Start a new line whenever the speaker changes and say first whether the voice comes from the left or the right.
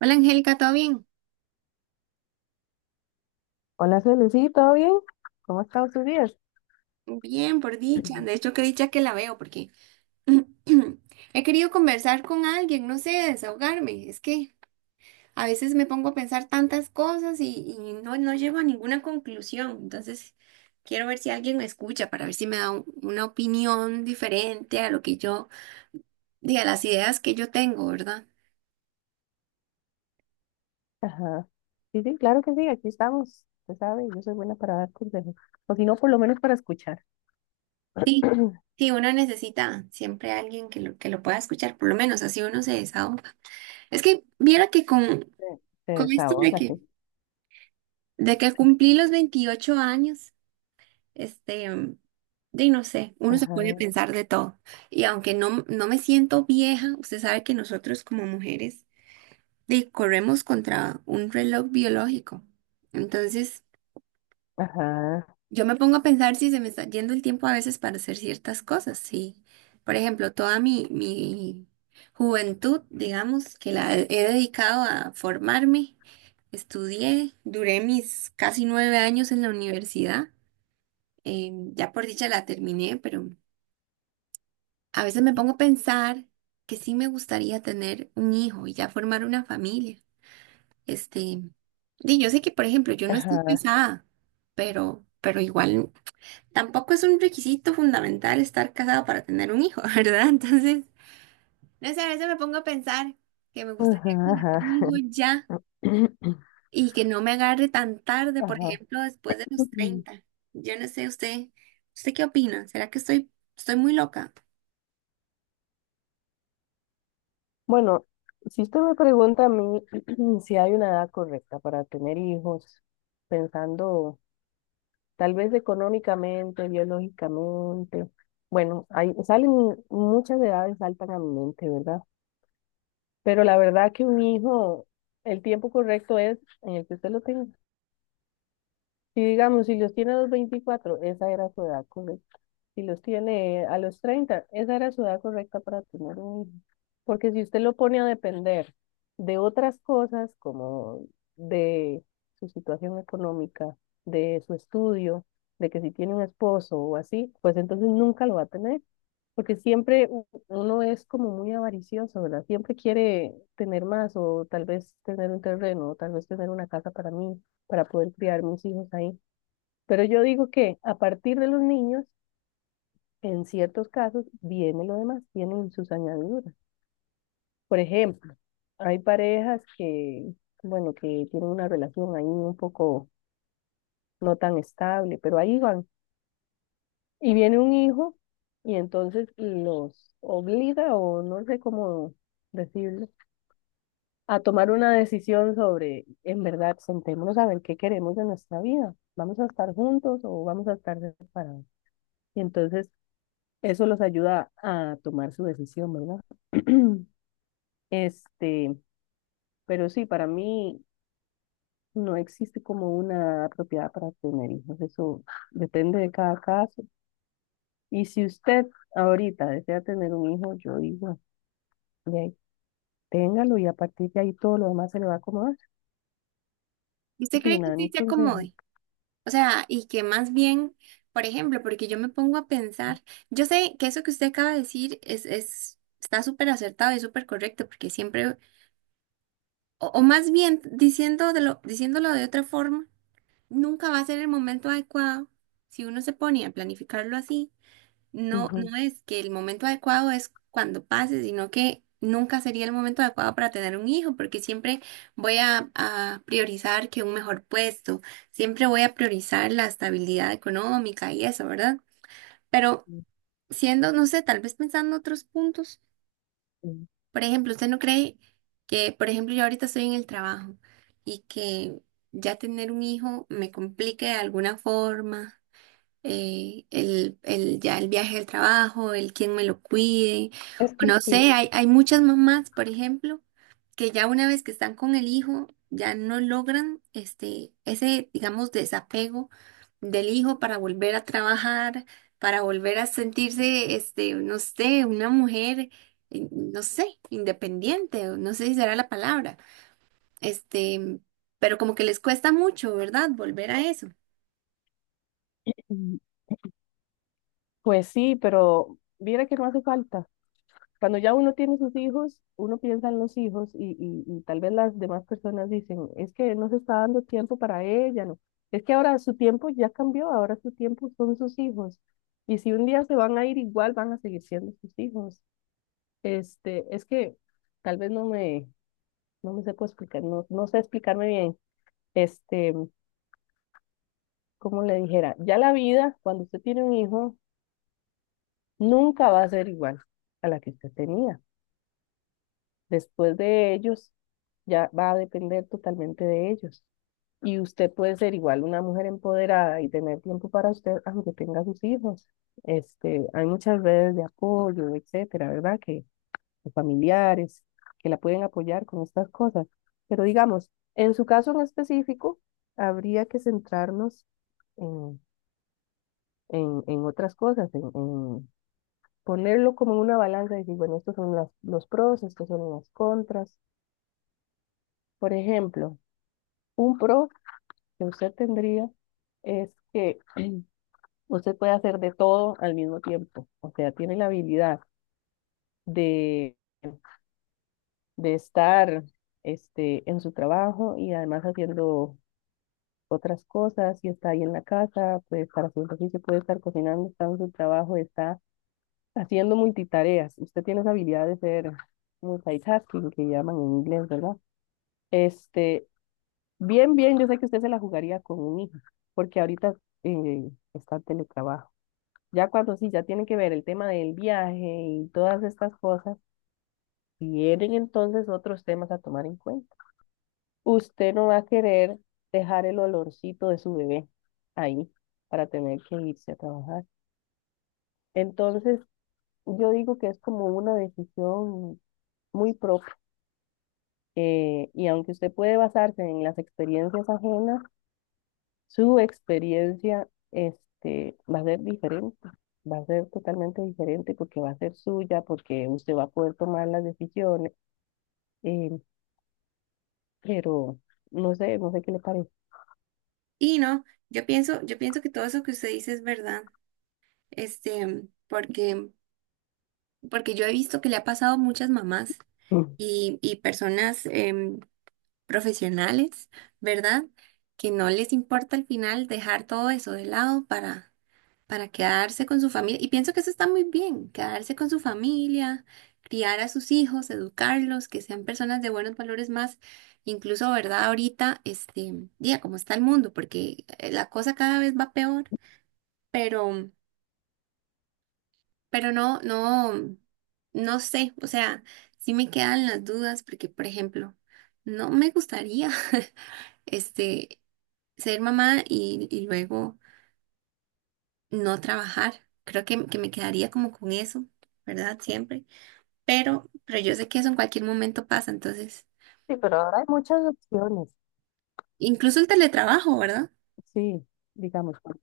right: Hola Angélica, ¿todo bien?
left: Hola, Celi, sí, ¿todo bien? ¿Cómo están estado sus días?
right: Bien, por dicha. De hecho, qué dicha que la veo porque he querido conversar con alguien, no sé, desahogarme. Es que a veces me pongo a pensar tantas cosas y no llego a ninguna conclusión. Entonces, quiero ver si alguien me escucha para ver si me da una opinión diferente a lo que yo, diga las ideas que yo tengo, ¿verdad?
left: Ajá. Sí, claro que sí, aquí estamos. Usted sabe, yo soy buena para dar consejos. O si no, por lo menos para escuchar.
right: Sí, sí, uno necesita siempre a alguien que lo pueda escuchar, por lo menos así uno se desahoga. Es que viera que con,
left: Se se
right: con esto de
left: desahoga,
right: que...
left: sí.
right: De que cumplí los 28 años, este, de no sé, uno se puede
left: Ajá,
right: pensar de todo. Y aunque no me siento vieja, usted sabe que nosotros como mujeres de, corremos contra un reloj biológico. Entonces,
left: ajá,
right: yo me pongo a pensar si se me está yendo el tiempo a veces para hacer ciertas cosas. Sí, por ejemplo, toda mi juventud, digamos, que la he dedicado a formarme, estudié, duré mis casi 9 años en la universidad. Ya por dicha la terminé, pero a veces me pongo a pensar que sí me gustaría tener un hijo y ya formar una familia. Este, y yo sé que, por ejemplo, yo no estoy
left: ajá,
right: casada, pero igual tampoco es un requisito fundamental estar casado para tener un hijo, ¿verdad? Entonces, no sé, a veces me pongo a pensar que me gustaría
left: ajá,
right: tener un hijo
left: ajá.
right: ya y que no me agarre tan tarde, por
left: Ajá.
right: ejemplo, después de los 30. Yo no sé, usted, ¿usted qué opina? ¿Será que estoy muy loca?
left: Bueno, si usted me pregunta a mí si hay una edad correcta para tener hijos, pensando, tal vez económicamente, biológicamente. Bueno, hay, salen muchas edades, saltan a mi mente, ¿verdad? Pero la verdad que un hijo, el tiempo correcto es en el que usted lo tenga. Si digamos, si los tiene a los 24, esa era su edad correcta; si los tiene a los 30, esa era su edad correcta para tener un hijo. Porque si usted lo pone a depender de otras cosas, como de su situación económica, de su estudio, de que si tiene un esposo o así, pues entonces nunca lo va a tener. Porque siempre uno es como muy avaricioso, ¿verdad? Siempre quiere tener más, o tal vez tener un terreno, o tal vez tener una casa para mí, para poder criar mis hijos ahí. Pero yo digo que a partir de los niños, en ciertos casos, viene lo demás, tienen sus añadiduras. Por ejemplo, hay parejas que, bueno, que tienen una relación ahí un poco no tan estable, pero ahí van. Y viene un hijo y entonces los obliga, o no sé cómo decirlo, a tomar una decisión sobre, en verdad, sentémonos a ver qué queremos de nuestra vida. ¿Vamos a estar juntos o vamos a estar separados? Y entonces eso los ayuda a tomar su decisión, ¿verdad? Este, pero sí, para mí no existe como una propiedad para tener hijos. Eso depende de cada caso. Y si usted ahorita desea tener un hijo, yo digo, de ahí, téngalo, y a partir de ahí todo lo demás se le va a acomodar.
right: ¿Y
left: ¿Qué
right: ¿usted cree que
left: opina de
right: usted
left: mi
right: se
left: consejo?
right: acomode? O sea, y que más bien, por ejemplo, porque yo me pongo a pensar, yo sé que eso que usted acaba de decir está súper acertado y súper correcto, porque siempre, o más bien diciéndolo de otra forma, nunca va a ser el momento adecuado si uno se pone a planificarlo así. No,
left: Ujú.
right: no es que el momento adecuado es cuando pase, sino que nunca sería el momento adecuado para tener un hijo, porque siempre voy a priorizar que un mejor puesto, siempre voy a priorizar la estabilidad económica y eso, ¿verdad? Pero siendo, no sé, tal vez pensando otros puntos, por ejemplo, ¿usted no cree que, por ejemplo, yo ahorita estoy en el trabajo y que ya tener un hijo me complique de alguna forma? Ya el viaje al trabajo, el quién me lo cuide,
left: Es
right: o
left: que
right: no
left: sí.
right: sé, hay muchas mamás, por ejemplo, que ya una vez que están con el hijo, ya no logran digamos, desapego del hijo para volver a trabajar, para volver a sentirse, no sé, una mujer, no sé, independiente, o no sé si será la palabra, este, pero como que les cuesta mucho, ¿verdad? Volver a eso.
left: Mm. Pues sí, pero mira que no hace falta. Cuando ya uno tiene sus hijos, uno piensa en los hijos y, y tal vez las demás personas dicen, es que no se está dando tiempo para ella, no. Es que ahora su tiempo ya cambió, ahora su tiempo son sus hijos. Y si un día se van a ir igual, van a seguir siendo sus hijos. Este, es que tal vez no me, no me sepa explicar, no sé explicarme bien. Este, como le dijera, ya la vida, cuando usted tiene un hijo, nunca va a ser igual a la que usted tenía. Después de ellos, ya va a depender totalmente de ellos. Y usted puede ser igual una mujer empoderada y tener tiempo para usted, aunque tenga sus hijos. Este, hay muchas redes de apoyo, etcétera, ¿verdad? Que de familiares que la pueden apoyar con estas cosas. Pero digamos, en su caso en específico, habría que centrarnos en, en otras cosas, en ponerlo como en una balanza y decir, bueno, los pros, estos son las contras. Por ejemplo, un pro que usted tendría es que usted puede hacer de todo al mismo tiempo. O sea, tiene la habilidad de, de estar este, en su trabajo y además haciendo otras cosas. Si está ahí en la casa, puede estar haciendo ejercicio, puede estar cocinando, está en su trabajo, está haciendo multitareas. Usted tiene esa habilidad de ser multitasking, que llaman en inglés, ¿verdad? Este, bien, bien, yo sé que usted se la jugaría con un hijo, porque ahorita está teletrabajo. Ya cuando sí, ya tienen que ver el tema del viaje y todas estas cosas, tienen entonces otros temas a tomar en cuenta. Usted no va a querer dejar el olorcito de su bebé ahí para tener que irse a trabajar. Entonces, yo digo que es como una decisión muy propia. Y aunque usted puede basarse en las experiencias ajenas, su experiencia este, va a ser diferente, va a ser totalmente diferente porque va a ser suya, porque usted va a poder tomar las decisiones, eh, pero no sé qué le parece.
right: Y no, yo pienso que todo eso que usted dice es verdad, porque, porque yo he visto que le ha pasado a muchas mamás
left: Mm.
right: y personas profesionales, ¿verdad? Que no les importa al final dejar todo eso de lado para quedarse con su familia. Y pienso que eso está muy bien, quedarse con su familia, criar a sus hijos, educarlos, que sean personas de buenos valores más incluso, ¿verdad? Ahorita, día, como está el mundo, porque la cosa cada vez va peor, pero, pero no sé, o sea, sí me quedan las dudas porque, por ejemplo, no me gustaría, este, ser mamá y luego no trabajar. Creo que me quedaría como con eso, ¿verdad? Siempre. Pero yo sé que eso en cualquier momento pasa, entonces,
left: Sí, pero ahora hay muchas opciones.
right: incluso el teletrabajo, ¿verdad?
left: Sí, digamos,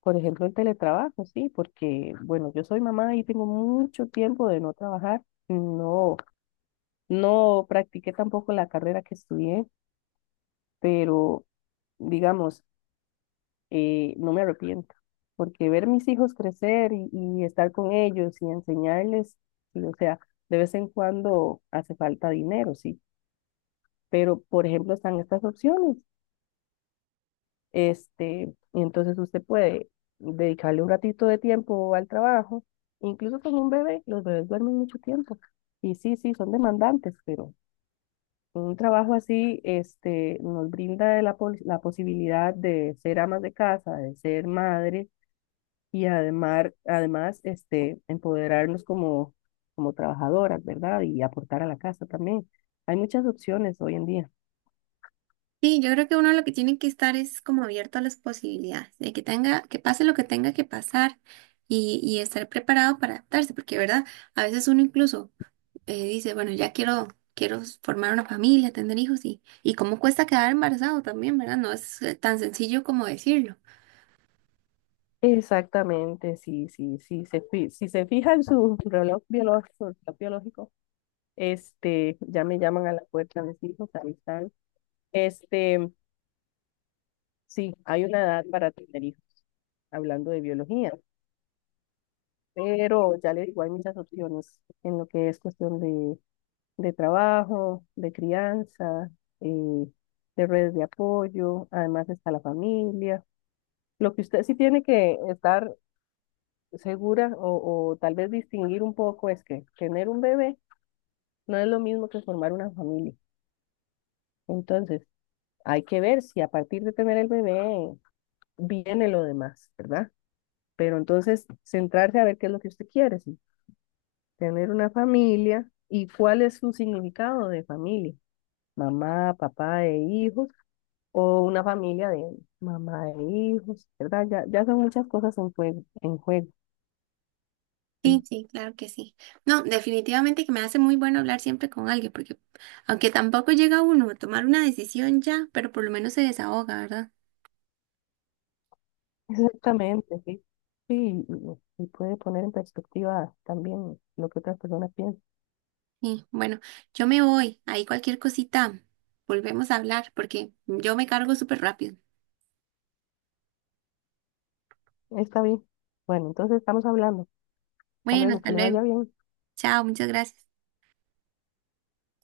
left: por ejemplo, el teletrabajo, sí, porque, bueno, yo soy mamá y tengo mucho tiempo de no trabajar, no, no practiqué tampoco la carrera que estudié, pero, digamos, no me arrepiento, porque ver mis hijos crecer y estar con ellos y enseñarles, y, o sea, de vez en cuando hace falta dinero, sí, pero por ejemplo están estas opciones, este, y entonces usted puede dedicarle un ratito de tiempo al trabajo, incluso con un bebé, los bebés duermen mucho tiempo, y sí, son demandantes, pero... Un trabajo así, este, nos brinda la, la posibilidad de ser amas de casa, de ser madre, y además este, empoderarnos como, como trabajadoras, ¿verdad? Y aportar a la casa también. Hay muchas opciones hoy en día.
right: Sí, yo creo que uno lo que tiene que estar es como abierto a las posibilidades, de que tenga, que pase lo que tenga que pasar y estar preparado para adaptarse, porque, ¿verdad? A veces uno incluso dice, bueno, quiero formar una familia, tener hijos y cómo cuesta quedar embarazado también, ¿verdad? No es tan sencillo como decirlo.
left: Exactamente, sí, sí, sí. Si se fija en su reloj biológico, este, ya me llaman a la puerta mis hijos, ahí están. Este, sí, hay una edad para tener hijos, hablando de biología, pero ya le digo, hay muchas opciones en lo que es cuestión de trabajo, de crianza, eh, de redes de apoyo, además está la familia. Lo que usted sí tiene que estar segura o tal vez distinguir un poco es que tener un bebé no es lo mismo que formar una familia. Entonces, hay que ver si a partir de tener el bebé viene lo demás, ¿verdad? Pero entonces, centrarse a ver qué es lo que usted quiere, sí, tener una familia y cuál es su significado de familia, mamá, papá e hijos, o una familia de mamá e hijos, ¿verdad? Ya son muchas cosas en juego, en juego.
right: Sí,
left: Sí.
right: sí, claro que sí. No, definitivamente que me hace muy bueno hablar siempre con alguien, porque aunque tampoco llega uno a tomar una decisión ya, pero por lo menos se desahoga, ¿verdad?
left: Exactamente, sí. Sí, y puede poner en perspectiva también lo que otras personas piensan.
right: Sí, bueno, yo me voy. Ahí cualquier cosita, volvemos a hablar porque yo me cargo súper rápido.
left: Está bien. Bueno, entonces estamos hablando. Hasta
right: Bueno,
left: luego,
right: hasta
left: que le
right: luego.
left: vaya bien.
right: Chao, muchas gracias.